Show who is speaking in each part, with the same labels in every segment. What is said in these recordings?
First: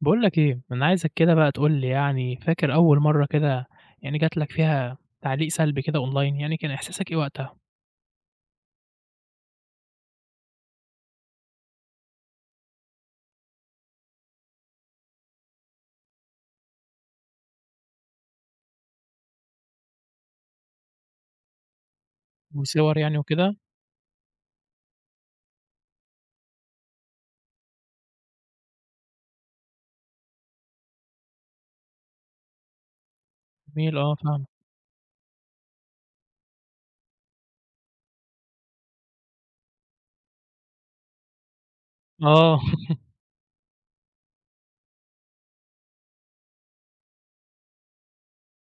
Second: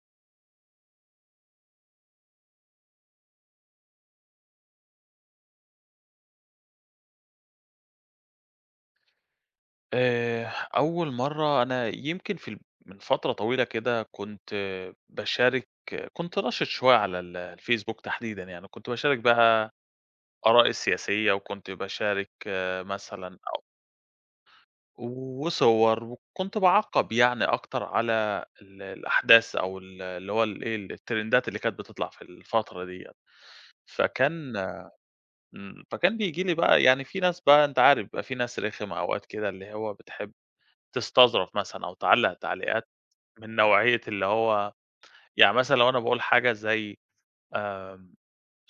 Speaker 1: باقول لك إيه، أنا عايزك كده بقى تقول لي يعني فاكر أول مرة كده يعني جات لك فيها تعليق سلبي كده أونلاين يعني كان إحساسك إيه وقتها؟
Speaker 2: آآ، أول مرة أنا يمكن في ال من فترة طويلة كده كنت باشارك كنت نشط شوية على ال آآ، الفيسبوك تحديدًا يعني كنت باشارك بقى آرائي السياسية وكنت باشارك آآ،
Speaker 1: وصور يعني
Speaker 2: مثلًا
Speaker 1: وكده؟
Speaker 2: أو وصور وكنت باعقّب يعني أكتر على ال الأحداث أو ال اللي هو ال إيه الترندات اللي كانت بتطلع في الفترة دي يعني،
Speaker 1: جميل آه، فاهمك.
Speaker 2: فكان امم، فكان بييجي لي بقى يعني في ناس بقى أنت عارف بقى في ناس رخمه أوقات كده اللي هو بتحب تستظرف مثلًا أو تعلق
Speaker 1: آه.
Speaker 2: تعليقات من نوعية اللي هو يعني مثلًا لو أنا باقول حاجة زي آآ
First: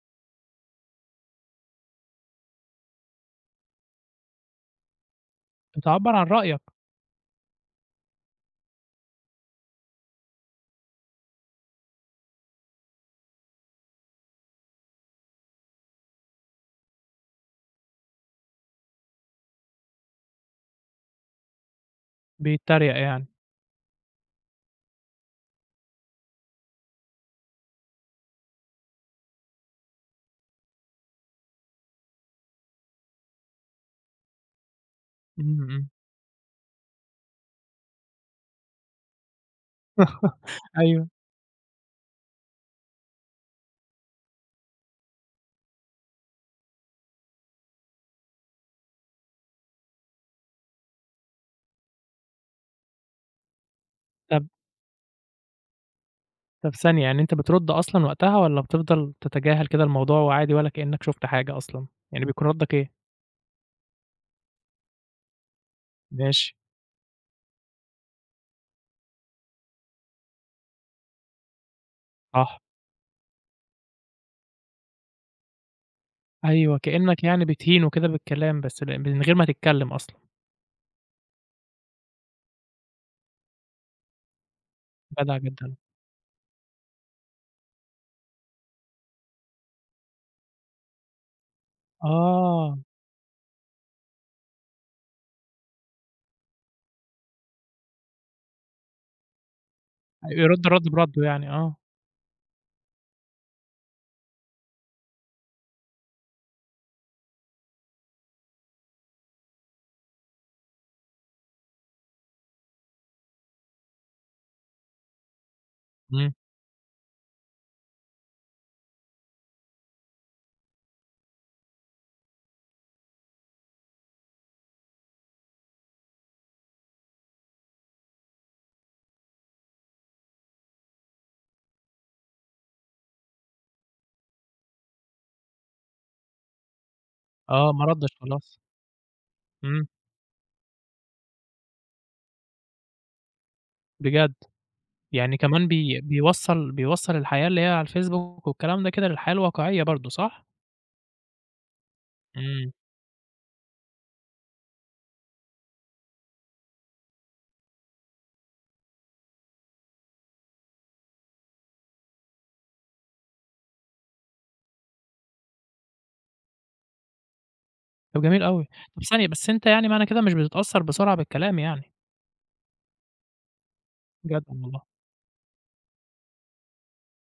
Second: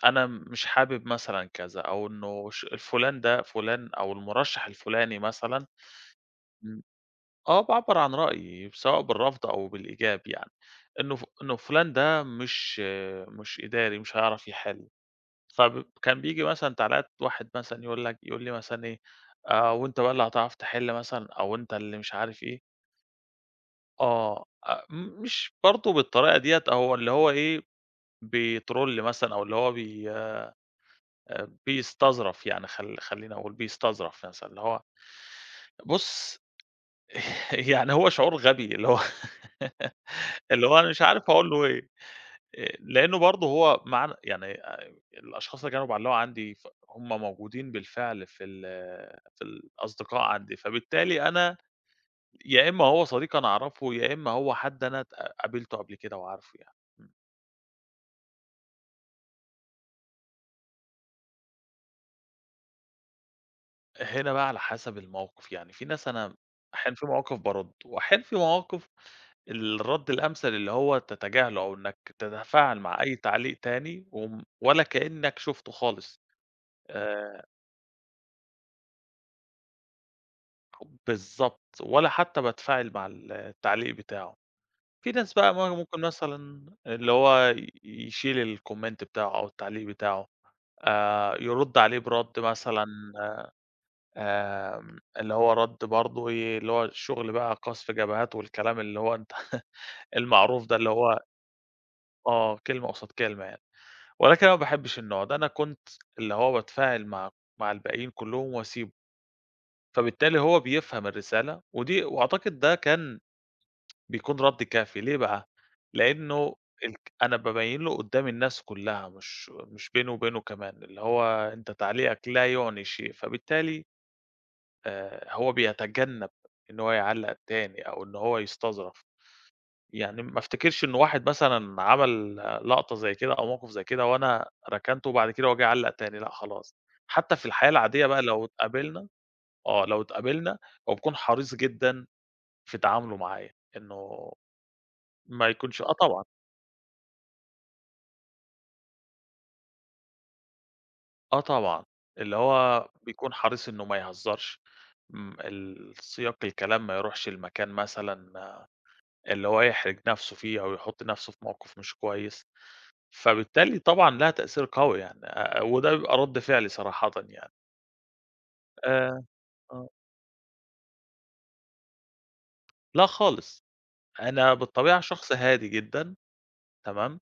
Speaker 2: أنا مش حابب مثلًا كذا أو إنه ش الفلان ده فلان أو المرشّح الفلاني مثلًا
Speaker 1: بتعبّر عن رأيك.
Speaker 2: أمم، آه، باعبّر عن رأيي سواء بالرفض أو بالإيجاب يعني، إنه ف إنه فلان ده مش مش إداري مش هيعرف يحل فبب كان بيجي مثلًا تعليقات واحد مثلًا يقول لك يقول لي مثلًا إيه: "آآ، وأنت بقى اللي هتعرف تحل مثلًا أو أنت اللي مش عارف إيه؟"
Speaker 1: بيتّريق يعني.
Speaker 2: آه، أ م مش برضو بالطريقة دي. أو اللي هو إيه بيترول مثلًا، أو اللي هو بي آآ، بيستظرف يعني، خل خليني أقول بيستظرف مثلًا اللي هو.
Speaker 1: إمم، إمم.
Speaker 2: بُص يعني هو شعور غبي اللي هو اللي هو أنا مش
Speaker 1: أيوه.
Speaker 2: عارف أقول له إيه لأن برضه هو معانا يعني الأشخاص اللي كانوا بيعلقوا عندي ف هُم موجودين بالفعل في ال في ال الأصدقاء عندي. فبالتالي أنا يا إما هو صديق أنا أعرفه، يا إما
Speaker 1: طَب
Speaker 2: هو حد أنا اتق قابلته قبل كده وعارفه
Speaker 1: طَب
Speaker 2: يعني.
Speaker 1: ثانية،
Speaker 2: امم.
Speaker 1: يعني أنت بترد أصلًا وقتها والّا بتفضل تتجاهل كده الموضوع وعادي ولا كأنك شُفت حاجة أصلًا؟ يعني بيكون ردّك إيه؟
Speaker 2: هنا بقى على حسب الموقف، يعني في ناس أنا
Speaker 1: ماشي.
Speaker 2: أحيانًا في مواقف بَاردّ، وأحيانًا في مواقف الرد الأمثل اللي هو تتجاهله، أو إنك
Speaker 1: صح.
Speaker 2: تتفاعل مع أي تعليق تاني و ولا كأنك شُفته خالص،
Speaker 1: أيوه، كأنك يعني
Speaker 2: آآ
Speaker 1: بتهينه كده بالكلام، بس م من غير ما تتكلم أصلًا.
Speaker 2: بالضبط، ولا حتى باتفاعل مع ال التعليق بتاعه. في ناس
Speaker 1: جدع
Speaker 2: بقى ما
Speaker 1: جدًا.
Speaker 2: ممكن مثلًا اللي هو يشيل الcomment بتاعه أو التعليق بتاعه، آآ، يرد عليه بِرَد
Speaker 1: آه.
Speaker 2: مثلًا آآ، آآ، اللي هو رد برضه إيه، اللي هو الشغل بقى قذف جبهات والكلام اللي هو أنت المعروف
Speaker 1: يرُدّ
Speaker 2: ده،
Speaker 1: رد
Speaker 2: اللي هو
Speaker 1: برُدّه يعني، آه.
Speaker 2: آه كلمة قُصاد كلمة يعني، ولكن أنا ما باحبش النوع ده، أنا كنت اللي هو باتفاعل مع مع الباقيين كلهم وأسيبه. فبالتالي هو بيفهم الرسالة، و دي وأعتقد ده كان بيكون رد كافي ليه بقى؟
Speaker 1: إمم.
Speaker 2: لأنه الك أنا بابين له قدام الناس كلها مش مش بيني وبينه، كمان، اللي هو أنت تعليقك لا يُعني شيء، فبالتالي آآ، هو بيتجنب إن هو يعلق تاني أو إن هو يستظرف. يعني ما افتكرش إن واحد مثلًا عمل لقطة زي كده أو موقف زي كده وأنا ركنته، وبعد كده هو جه علّق تاني، لأ خلاص. حتى في الحياة
Speaker 1: آه، ما
Speaker 2: العادية
Speaker 1: ردّش
Speaker 2: بقى لو
Speaker 1: خلاص.
Speaker 2: اتقابلنا آه
Speaker 1: إمم.
Speaker 2: لو تقابلنا، هو بيكون حريص جدًا في تعامله معايا إنه
Speaker 1: بجد! يعني،
Speaker 2: ما
Speaker 1: كمان
Speaker 2: يكونش آه
Speaker 1: بي
Speaker 2: طبعًا.
Speaker 1: بيوصل بيوصل الحياة اللي هي على الFacebook والكلام ده كده للحياة الواقعية برضه، صح؟
Speaker 2: آه طبعًا، اللي
Speaker 1: إمم.
Speaker 2: هو بيكون حريص إنه ما يهزّرش، م السياق الكلام ما يروحش لمكان مثلًا اللي هو يحرج نَفْسه فيه أو يحُط نَفْسه في موقِف مش كويس، فبالتالي طبعًا ليها تأثير قوي يعني آآ آآ، وده بيبقى رد فعلي صراحةً يعني.
Speaker 1: طَب جميل أوي، طَب
Speaker 2: آآ
Speaker 1: ثانية بس أنت
Speaker 2: آه.
Speaker 1: يعني معنى كده مش بتتأثّر بسرعة بالكلام يعني؟
Speaker 2: لأ، خالص
Speaker 1: جدع
Speaker 2: أنا
Speaker 1: والله.
Speaker 2: بالطبيعة شخص هادي جدًا تمام؟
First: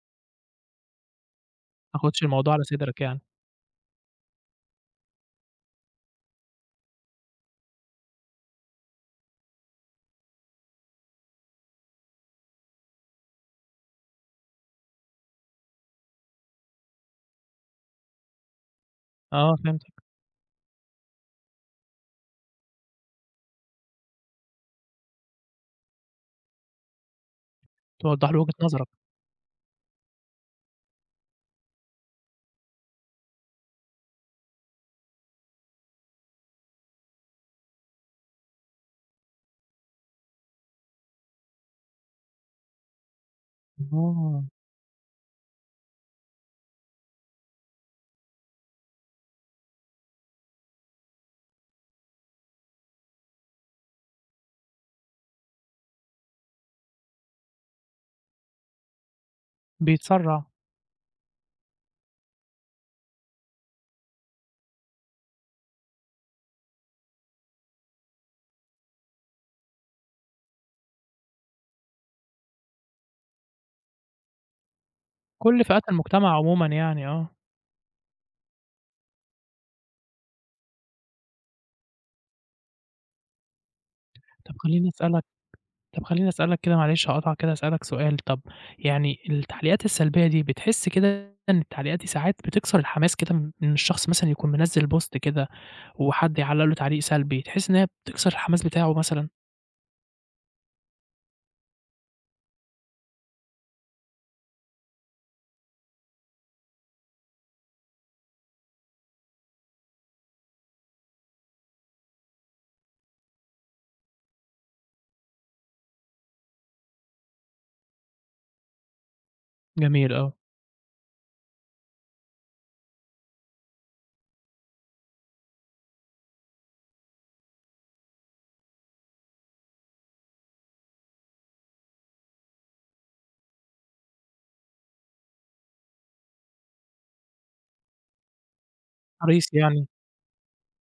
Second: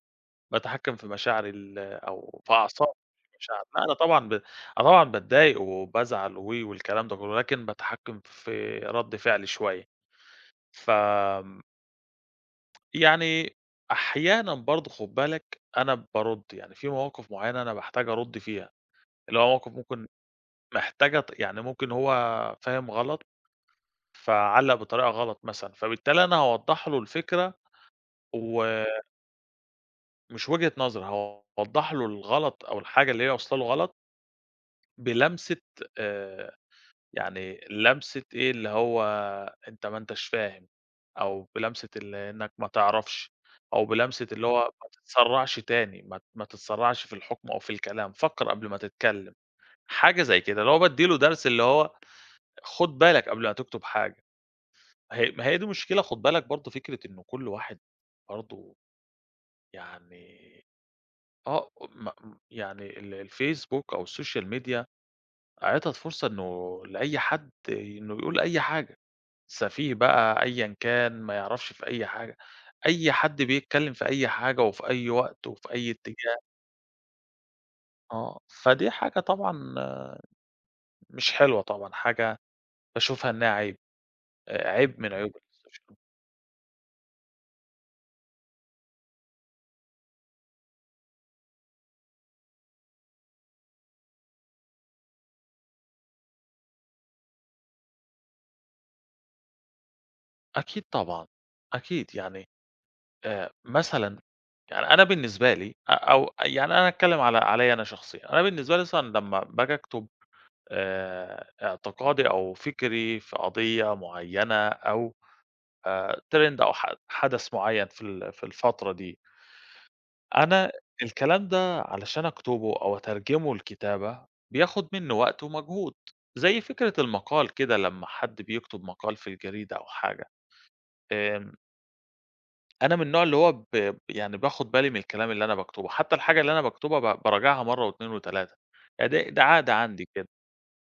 Speaker 2: باتحكم في مشاعر ال
Speaker 1: ما تاخُدش
Speaker 2: أو في
Speaker 1: الموضوع على
Speaker 2: أعصابي
Speaker 1: صدرك يعني.
Speaker 2: مشاعري لأ، أنا طبعًا ب أنا طبعًا باتضايق وبازعل أوي و والكلام ده كلّه ولكن باتحكم في رد فعلي شوية، ف آمم. يعني أحيانًا برضه خُد بالك أنا بارُد يعني في مواقِف معيّنة أنا باحتاج أرد فيها اللي
Speaker 1: آه،
Speaker 2: هو كان
Speaker 1: فهمتك.
Speaker 2: ممكن محتاجة ت يعني ممكن هو فاهم غلط فعلّق بطريقة غلط، مثلًا فبالتالي أنا هاوضح له الفكرة
Speaker 1: توضح له وجهة
Speaker 2: و
Speaker 1: نظرك.
Speaker 2: مش وجهة نظري هاوضح له الغلط أو الحاجة اللي هي واصله له غلط بلمسة آآ يعني لمسة إيه اللي هو أنت ما أنتش فاهم أو بلمسة اللي إنك ما تعرفش أو بلمسة اللي
Speaker 1: أها.
Speaker 2: هو ما تتسرعش تاني ما ت ما تتسرعش في الحكم أو في الكلام فكّر قبل ما تتكلم، حاجة زي كده اللي هو بادِّي له درس اللي هو خد بالك قبل ما تكتب حاجة ما هي ما هي دي مشكلة خد بالك برضه فكرة إنه كل واحد برضه
Speaker 1: بيتسرع.
Speaker 2: يعني آه، م م يعني ال الfacebook أو الsocial media عِطَت فرصة إنه لأي حد إنه يقول أي حاجة سفيه بقى أيًا كان ما يعرفش في أي حاجة أي حد بيتكلم في أي حاجة وفي أي وقت
Speaker 1: كل
Speaker 2: وفي
Speaker 1: فئات
Speaker 2: أي
Speaker 1: المجتمع
Speaker 2: اتجاه.
Speaker 1: عمومًا يعني، آه.
Speaker 2: آه، فدي حاجة طبعًا مش حلوة طبعًا حاجة باشوفها إنها عيب،
Speaker 1: طَب خلّيني
Speaker 2: عيب من
Speaker 1: أسألك
Speaker 2: عيوب الsocial media.
Speaker 1: طَب خلّيني أسألك كده معلش هاقاطعك كده أسألك سؤال، طَب يعني التعليقات السلبية دي بتحس كده إن التعليقات دي ساعات بتكسر الحماس كده إن الشخص مثلًا يكون منزِّل post كده وحد يعلق له تعليق سلبي تحس إن هي بتكسر الحماس بتاعه مثلًا؟
Speaker 2: أكيد طبعًا، أكيد يعني آآ، مثلًا يعني أنا بالنسبة لي آآ، أو يعني أنا هاتكلم على عليّ أنا شخصيًا، أنا بالنسبة لي مثلًا لَمّا باجى أكتُب آآ، اعتقادي أو فِكْري في قضية مُعيّنة أو آآ، trend أو ح حَدْث مُعيّن في ال في الفترة دي
Speaker 1: جميل، آه.
Speaker 2: أنا الكلام ده علشان أكتبه أو أترجمه لكتابة، بياخد مني وقت ومجهود، زي فكرة المقال كده لمّا حد بيكتب مقال في الجريدة أو حاجة، آآ أنا من النوع اللي هو ب ب يعني باخد بالي من الكلام اللي أنا باكتُبه، حتى الحاجة اللي أنا باكتبها ب باراجعها مَرّه و2 و3 ده ده
Speaker 1: حريص
Speaker 2: عادة
Speaker 1: يعني،
Speaker 2: عندي كده،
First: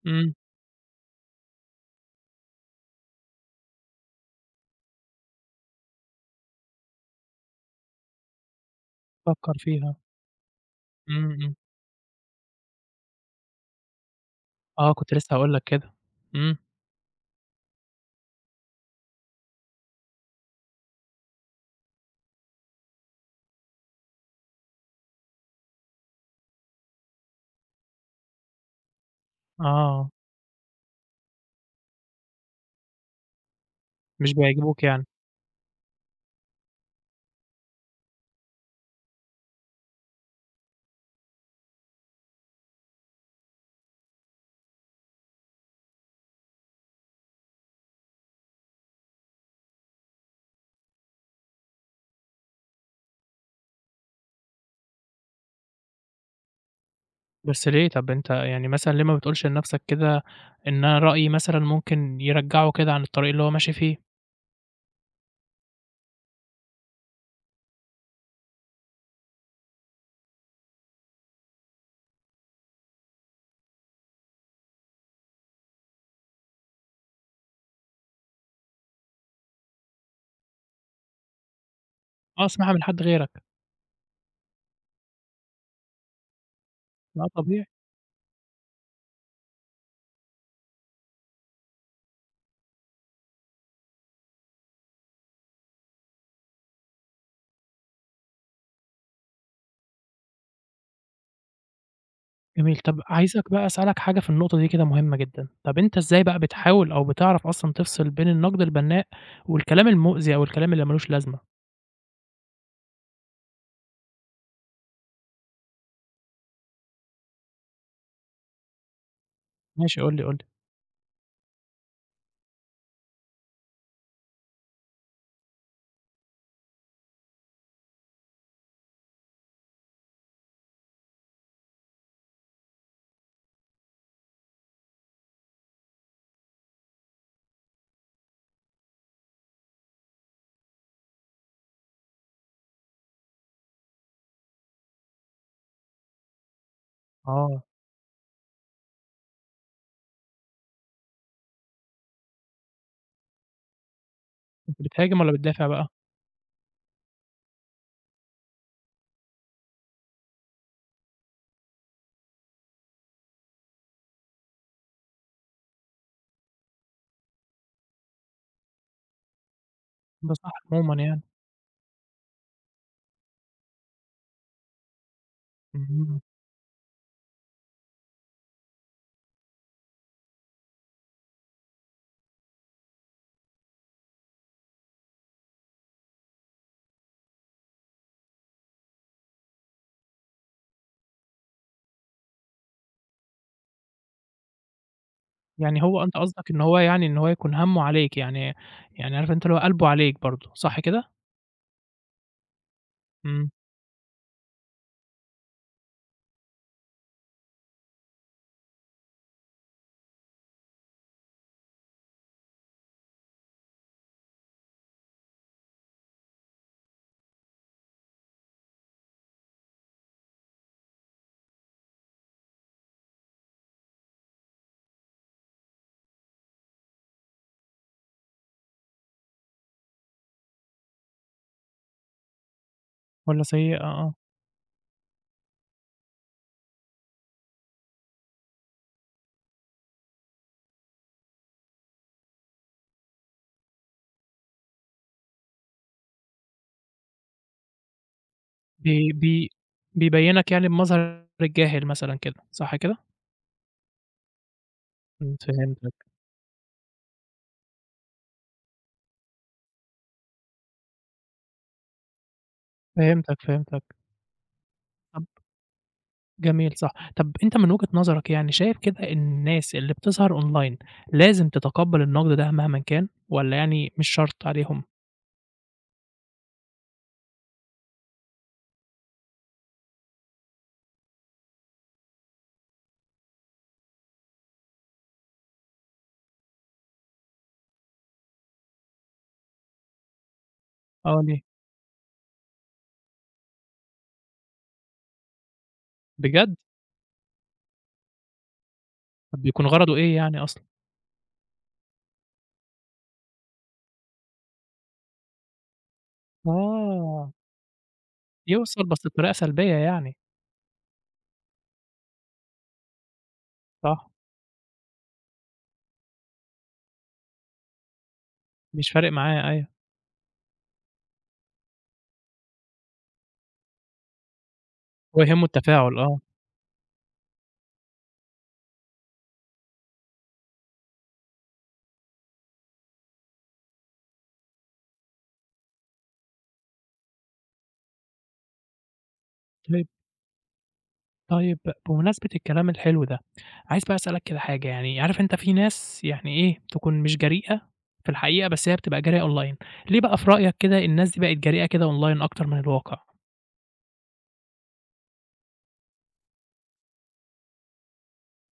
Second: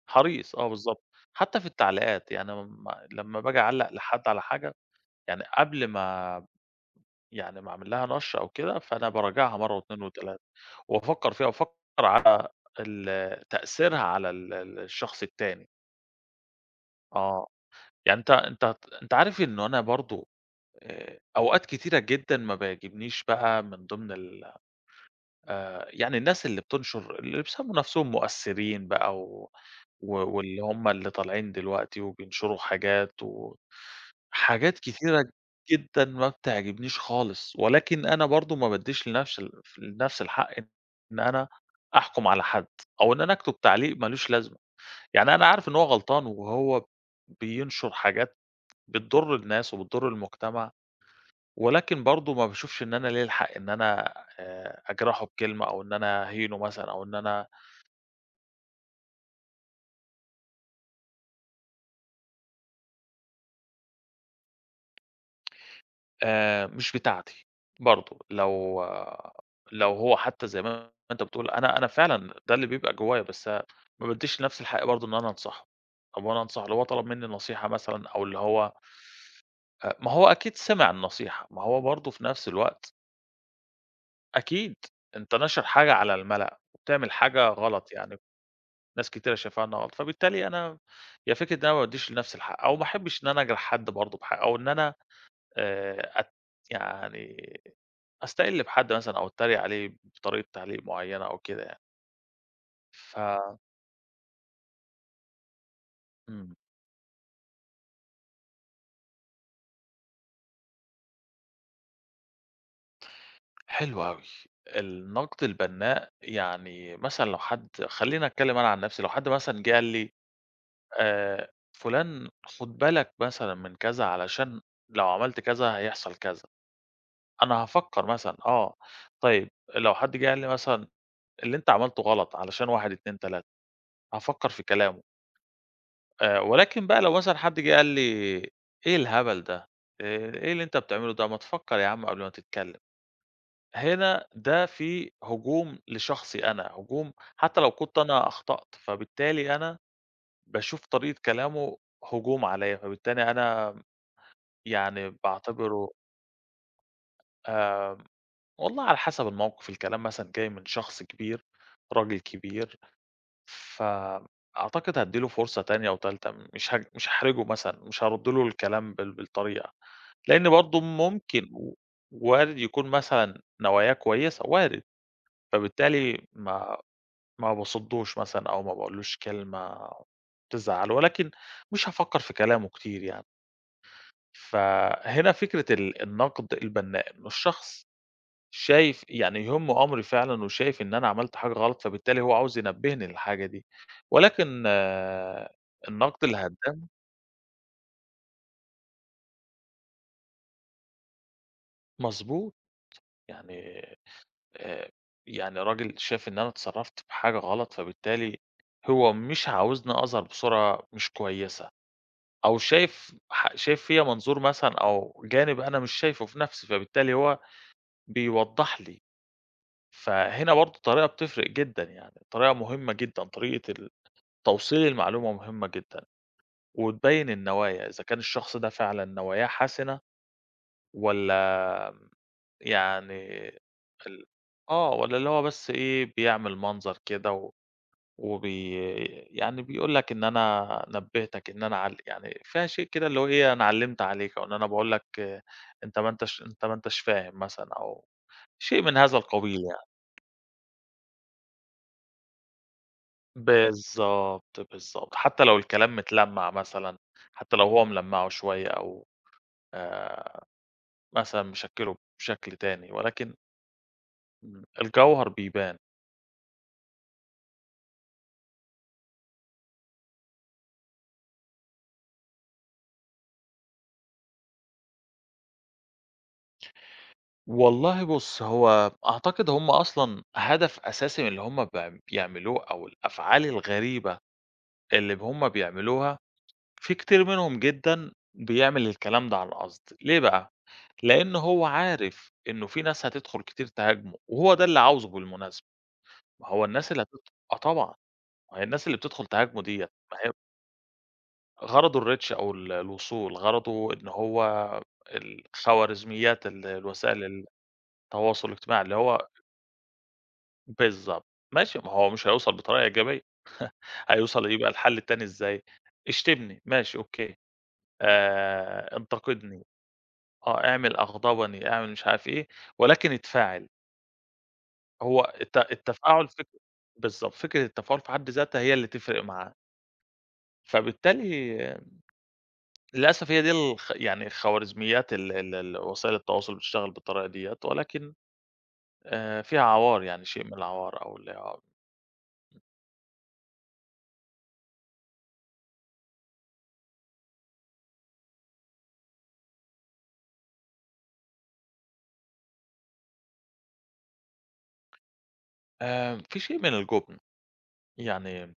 Speaker 1: امم.
Speaker 2: حريص آه بالضبط، حتى في التعليقات يعني م لَمّا باجي أعلّق لحد على حاجة، يعني قبل ما يعنى ما أعمل لها نَشْر أو كده، فأنا
Speaker 1: بتفَكّر
Speaker 2: باراجعها مَرّه
Speaker 1: فيها.
Speaker 2: و2 و3
Speaker 1: امم،
Speaker 2: وأفكّر فيها،
Speaker 1: امم.
Speaker 2: وافكّر على ال تأثيرها على ال ال
Speaker 1: آه، كنت
Speaker 2: الشخص
Speaker 1: لسه هاقُول لك
Speaker 2: التاني.
Speaker 1: كده، امم.
Speaker 2: آه، يعني أنتَ أنتَ أنتَ عارف إنه أنا برضه آآ، أوقات كتيرة جدًا ما بيعجبنيش بقى من ضمن ال آآ، يعني الناس اللي بتنشر اللي بيسَموا نفسهم مؤثّرين بقى، و
Speaker 1: آه.
Speaker 2: و واللِّي هُم اللى طالعين دلوقتي، وبينشروا حاجات،
Speaker 1: مش
Speaker 2: وحاجات
Speaker 1: بيعجبوك يعني.
Speaker 2: كتيرة جدًا ما بتعجبنيش خالص، ولكن أنا برضه ما بَادّيش لنَفْسي الف لنفسي الحق إن أنا أحكُم على حَد، أو إن أنا أكتب تعليق مالوش لازمة. يعني أنا عارف إن هو غلطان، وهو بينشُر حاجات بتضُرّ الناس، وبتُضّر المجتمع، ولكن برضه ما باشوفش إن أنا لِيَّا الحق إن أنا آآ، أجْرَحُه بكلمة، أو إن أنا أهينُه مثلًا، أو إن أنا
Speaker 1: بس ليه، طَب أنتَ يعني مثلًا ليه ما بتقولش لنَفسك كده، إن أنا رأيي مثلًا مُمْكن يرجَّعُه كده عن الطريق اللي هو ماشي فيه؟
Speaker 2: آآ، مش بتاعتي برضه لو لو هو حتى زي ما أنت بتقول أنا أنا فعلًا ده اللي بيبقى جوايا، بس ما بادّيش لنفسي الحق برضه إن أنا أنصحُه أو أنا أنصحُه اللي هو طَلَب مني نصيحة مثلًا أو اللي هو أ ما هو أكيد سِمِع النصيحة، ما هو برضه في
Speaker 1: آه،
Speaker 2: نفس
Speaker 1: سمِعها من
Speaker 2: الوقت
Speaker 1: حد غيرك.
Speaker 2: أكيد أنت ناشر حاجة على الملأ، وبتعمل
Speaker 1: لأ،
Speaker 2: حاجة
Speaker 1: طبيعي.
Speaker 2: غلط، يعني ناس كتيرة شايفاها إنها غلط، فبالتالي أنا هي فكرة إن أنا ما بادّيش لنفسي الحق أو ما أحبّش إن أنا أجرح حد برضه بحا أو إن أنا آآ، أت يعني أستقِلّ بحد مثلًا أو أتريّق عليه بطريقة تعليق معيّنة أو كده يعني.
Speaker 1: جميل، طَب
Speaker 2: ف
Speaker 1: عايزك بقى أسألك حاجة في النقطة دي كده مهمة جدًا، طَب أنت إزاي بقى
Speaker 2: إمم.
Speaker 1: بتحاول أو بتِعرَف أصلًا تفصِل بين النقد البنّاء، والكلام المؤذي أو الكلام اللي ما لوش لازمة؟
Speaker 2: حلو أوي، النقد البنّاء يعني مثلًا لو حد خلّيني أتكلم أنا عن نفسي لو حد مثلًا جِا
Speaker 1: ماشي،
Speaker 2: لي
Speaker 1: قُل لي قُل لي.
Speaker 2: آآ، فلان خد بالك مثلًا من كذا علشان لو عملت كذا هيحصل كذا، أنا هافكّر مثلًا، آه طيّب، لو حد جِه قال لي مثلًا اللي أنت عملتُه غلط علشان 1 2 3 هافكّر في كلامُه. آآ ولكن بقى لو مثلًا حد جِه قال لي إيه الهبل ده، آآ إيه اللي أنت بتعمله ده، ما تفكّر يا عم قبل ما تتكلّم. هنا ده فيه هجوم لشخصي أنا هجوم حتى
Speaker 1: آه.
Speaker 2: لو كنت أنا أخطأت، فبالتالي أنا باشوف طريقة كلامه هجوم عليّا فبالتالي أنا م
Speaker 1: كنت
Speaker 2: يعني
Speaker 1: بتهاجم والّا بتدافع بقى؟
Speaker 2: باعتبره آمم، والله على حسب الموقِف الكلام مثلًا جاي من شخص كبير راجل كبير، فم أعتقد هادّي له فرصة تانية وتالتة م مش هج مش هاحرجه مثلًا مش هارد له الكلام بال بالطريقة،
Speaker 1: وده
Speaker 2: لإن
Speaker 1: صح
Speaker 2: برضه
Speaker 1: عمومًا يعني.
Speaker 2: ممكن و وارد يكون مثلًا نواياه كويسة وارد،
Speaker 1: اهم.
Speaker 2: فبالتالي ما ما باصدّوش مثلًا أو ما باقولوش له كلمة تزعّله، ولكن مش هافكّر في كلامه كتير يعني. فهنا فكرة ال النقد البنّاء إنّه الشخص شايف يعني يهمّه أمري فعلًا وشايف إن أنا عملت حاجة غلط، فبالتالي هو عاوز ينبهني للحاجة دي ولكن
Speaker 1: يعني هو أنت
Speaker 2: النقد
Speaker 1: قصدك إن هو
Speaker 2: الهدام
Speaker 1: يعني إن هو يكون همّه عليك يعني يعني عارف أنت اللي قلبه عليك برضه صح كده؟
Speaker 2: مضبوط،
Speaker 1: إمم.
Speaker 2: يعني آآ، يعني راجل شاف إن أنا اتصرّفت بحاجة غلط فبالتالي هو مش عاوزني أظهر بصورة مش كويسة، أو شايف ح شايف فيّا منظور مثلًا أو جانب أنا مش شايفُه في نفسي، فبالتالي هو بيوّضح لي، فهنا برضه الطريقة بتفرق جدًا، يعني الطريقة مهمة جدًا طريقة ال توصيل المعلومة مهمة جدًا، وتبيّن النوايا إذا كان الشخص ده فعلًا نواياه حسنة، والَّا
Speaker 1: والَّا
Speaker 2: يعني
Speaker 1: سيئة، آه.
Speaker 2: ال آه، والَّا اللي هو بس إيه بيعمل منظر كده و وبي يعني بيقول لك إن أنا نبِّهتك إن أنا عل يعني في شيء كده اللي هو إيه أنا علّمت عليك، أو إن أنا باقول لك أنت ما أنتش أنت ما أنتش فاهم مثلًا، أو شيء من
Speaker 1: بي
Speaker 2: هذا
Speaker 1: بي
Speaker 2: القبيل يعني.
Speaker 1: بيبيّنك يعني بمظهر الجاهل مثلًا كده، صح كده؟
Speaker 2: بالضبط، بالضبط
Speaker 1: إمم،
Speaker 2: حتى لو الكلام
Speaker 1: فهمتك.
Speaker 2: متلمّع مثلًا، حتى لو هو ملمّعه شوية أو آآ، مثلًا مشكّلُه بشكل تاني ولكن
Speaker 1: فهمتك، فهمتك.
Speaker 2: امم،
Speaker 1: طب
Speaker 2: الجوهر بيبان.
Speaker 1: جميل صح طب أنت من وجهة نظرك يعني شايف كده إن الناس اللي بتظهر أونلاين لازم تتقبّل النقد ده مهماً كان والّا يعني مش شرط عليهم.
Speaker 2: والله بُص هو أعتقد هم أصلًا هدف أساسي من اللي هم ب بيعملوه أو الأفعال الغريبة، اللي هم بيعملوها في كتير منهم جدًا بيعمل الكلام ده عن قصد، ليه بقى
Speaker 1: آه
Speaker 2: لأنه
Speaker 1: ليه؟
Speaker 2: هو عارف إنه في ناس هتدخل كتير تهاجمه وهو ده اللي عاوزه بالمناسبة،
Speaker 1: بجد!
Speaker 2: هو الناس اللي هتد آه طبعًا هي الناس اللي بتدخل
Speaker 1: طب
Speaker 2: تهاجمه
Speaker 1: بيكون
Speaker 2: ديّة
Speaker 1: غرضه إيه
Speaker 2: ما هي
Speaker 1: يعني أصلًا؟
Speaker 2: غرضه الreach أو ال الوصول غرضه إن هو ال الخوارزميات ال
Speaker 1: آه.
Speaker 2: الوسائل التواصل الاجتماعي
Speaker 1: يوصل
Speaker 2: اللي
Speaker 1: بس
Speaker 2: هو
Speaker 1: بطريقة سلبية يعني.
Speaker 2: بالضبط، ماشي ما هو مش هيوصل بطريقة إيجابية
Speaker 1: صح.
Speaker 2: هيوصل يبقى الحل التاني إزاي، اشتمني ماشي أوكي
Speaker 1: مش
Speaker 2: آآ
Speaker 1: فارق معاه
Speaker 2: انتقدني،
Speaker 1: أيوه.
Speaker 2: آه أعمل أغضبني أعمل مش عارف إيه ولكن اتفاعل.
Speaker 1: هو
Speaker 2: هو
Speaker 1: يهمه
Speaker 2: الت
Speaker 1: التفاعل، آه.
Speaker 2: التفاعل فك بالضبط، فكرة التفاعل في حد ذاتها هي اللي تفرق معاه. فبالتالي للأسف هي دي ال يعني الخوارزميات ال ال ال وسائل التواصل بتشتغل بالطريقة ديّة، ولكن آآ، فيها
Speaker 1: طيب
Speaker 2: عوار يعني شيء من العوار أو ال [unintelligible] امم.
Speaker 1: طيب بمناسبة الكلام الحلو ده، عايز بقى أسألك كده حاجة يعني، عارف أنت في ناس يعني إيه تكون مش جريئة في الحقيقة، بس هي بتبقى جريئة online ليه بقى في رأيك كده الناس دي بقت جريئة كده online أكتر من الواقع؟
Speaker 2: آآ في شيء من الجُبن، يعني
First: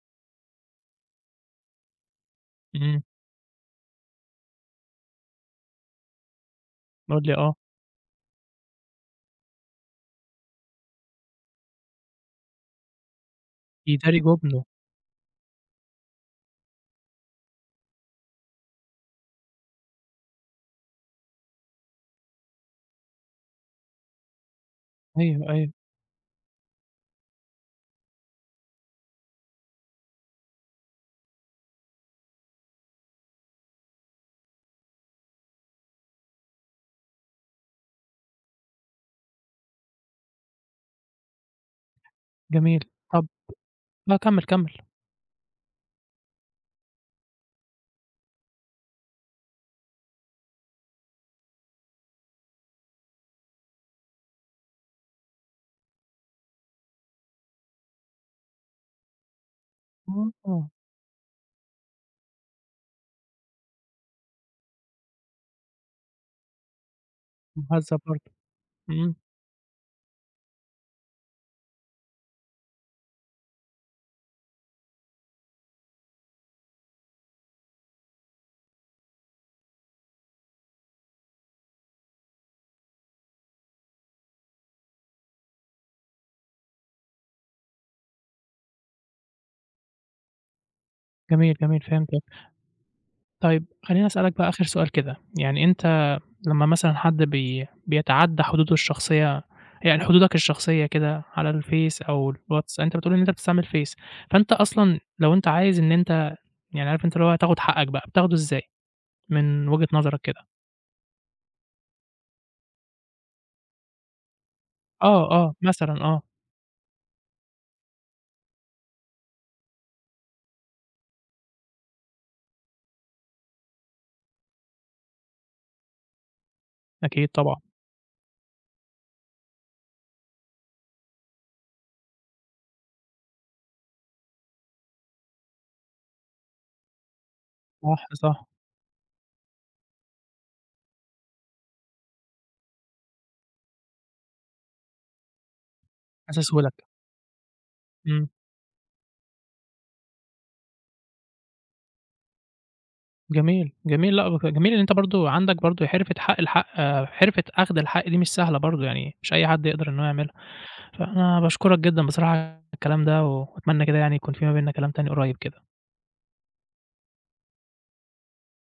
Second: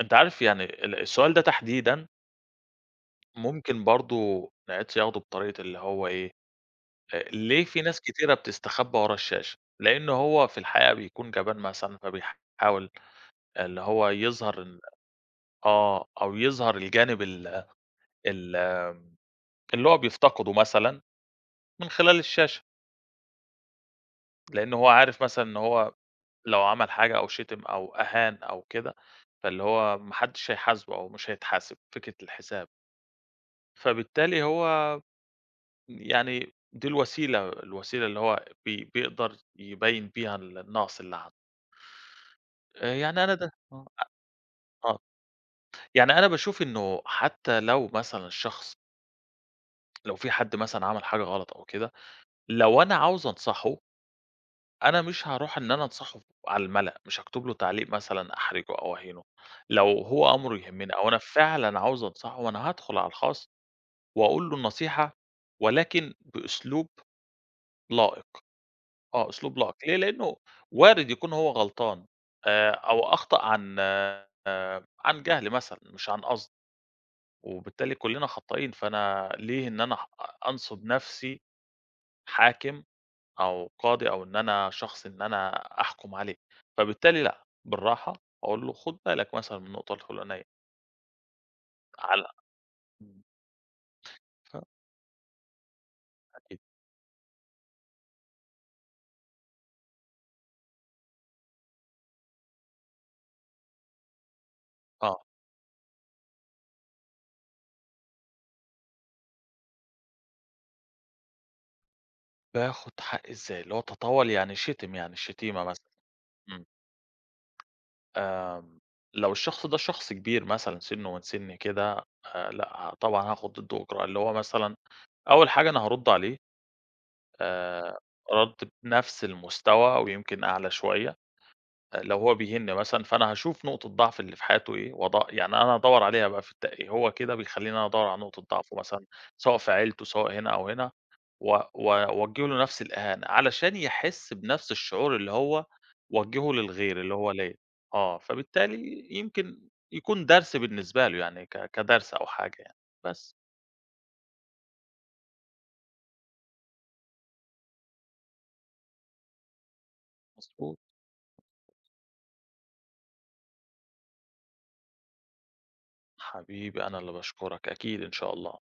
Speaker 2: أنت عارف يعني ال السؤال ده تحديدًا
Speaker 1: إمم.
Speaker 2: ممكن برضه نعيد صياغته بطريقة اللي هو إيه؟
Speaker 1: قل لي آه.
Speaker 2: ليه في ناس كثيرة بتستخبّى ورا الشاشة؟ لأنه هو في الحقيقة بيكون جبان مثلًا فبيحاول اللي هو
Speaker 1: بيداري
Speaker 2: يظهر
Speaker 1: جُبنه.
Speaker 2: ال آه، أو يظهر الجانب ال ال آآ اللي هو بيفتقده مثلًا من خلال الشاشة. لأنه هو عارف مثلًا
Speaker 1: أيوه،
Speaker 2: إن
Speaker 1: أيوه.
Speaker 2: هو لو عمل حاجة أو شتم أو أهان أو كده، فاللي هو ما حدّش هيحاسبه أو مش هيتحاسب، فكرة الحساب. فبالتالي هو م يعني دي الوسيلة الوسيلة اللي هو بي بيقدر يبيّن بيها النقص اللي عنده.
Speaker 1: جميل،
Speaker 2: آآ، يعني
Speaker 1: طب
Speaker 2: أنا ده آه، أ
Speaker 1: لأ، كمِّل، كمِّل.
Speaker 2: آه، يعني أنا باشوف إنه حتى لو مثلًا الشخص لو في حد مثلًا عمل حاجة غلط أو كده، لو أنا عاوز أنصحُه أنا مش هارُوح إن أنا أنصحُه ف على الملأ، مش هاكتب له تعليق مثلًا أحرجُه أو أهينُه، لو هو أمرُه
Speaker 1: [unintelligible]
Speaker 2: يهمّني أو أنا فعلًا عاوز أنصحُه وأنا هادخُل على الخاص وأقول له النصيحة، ولكن بأسلوب
Speaker 1: مُهذَّب
Speaker 2: لائِق
Speaker 1: برضه، إمم.
Speaker 2: آه، أسلوب لائِق ليه لإنه وارِد يكون هو غلطان آآ، أو أخطأ عن عن جهل مثلًا مش عن قصد، وبالتالي كلّنا خطّائين، فأنا ليه إن أنا أح أ أنصُب نَفْسي حاكم أو قاضي، أو إن أنا شخص إن أنا أحُكم عليه، فبالتالي لأ، بالراحة وأقول له خُد بالك مثلًا من النقطة الفُلانية.
Speaker 1: جميل، جميل، فهمتك.
Speaker 2: على إمم.
Speaker 1: طيب، خلّيني أسألك بقى آخر
Speaker 2: ف
Speaker 1: سؤال كده يعني أنت
Speaker 2: أكيد.
Speaker 1: لمّا مثلًا حد بي بيتعدّى حدوده الشخصية يعني حدودك الشخصية كده على الفيس أو الواتس أنت بتقول إن أنت بتستعمل فيس، فأنت أصلًا
Speaker 2: آه.
Speaker 1: لو أنت عايز إن أنت يعني عارف أنت اللي هو تاخُد حقّك بقى، بتاخدُه إزاي من وجهة نظرك كده؟
Speaker 2: باخُد حقّي إزاي؟ اللي هو تطاول يعني شِتم يعني
Speaker 1: آه، آه
Speaker 2: الشِتيمة مثلًا.
Speaker 1: مثلًا، آه.
Speaker 2: إمم. آمم، لو الشخص ده شخص كبير مثلًا سِنُّه من سِنِّي كده آآ، لأ، طبعًا هاخُد ضِده إجراء، اللي هو مثلًا أول حاجة أنا هارُدّ عليه
Speaker 1: أكيد، طبعًا.
Speaker 2: آآ، رَد بنَفْس المستوى ويمكن أعلى شوية آآ، لو هو بيهينني مثلًا فأنا هاشوف نقطة ضعف اللي في حياته إيه، وأد يعني أنا أدوّر عليها بقى في [unintelligible] هو كده بيخلّيني أنا أدوّر
Speaker 1: صح،
Speaker 2: على نقطة
Speaker 1: صح.
Speaker 2: ضعفُه مثلًا، سواء في عيلتُه سواء هنا أو هنا و و أوجّه له نَفْس الإهانة، علشان يحس بنَفْس الشعور اللي هو وجّهُه
Speaker 1: [unintelligible]
Speaker 2: للغير اللي هو ليّا، آه
Speaker 1: إمم.
Speaker 2: فبالتالي يمكن يكون درس بالنسبة له يعني، ك كدرس أو حاجة يعني، بس.
Speaker 1: جميل، جميل لأ، وف جميل اللي أنت برضه عندك برضه حِرفة حق الحق حرفة أخْد الحق دي مش سهلة برضه، يعني مش أي حد يقدر إن هو يعملها.
Speaker 2: مضبوط،
Speaker 1: فأنا باشكرك جدًا بصراحة على الكلام ده، وأتمنى كده يعني يكون في ما بيننا كلام تاني قريّب كده.
Speaker 2: حبيبي، أنا اللي باشكرك، أكيد إن شاء الله.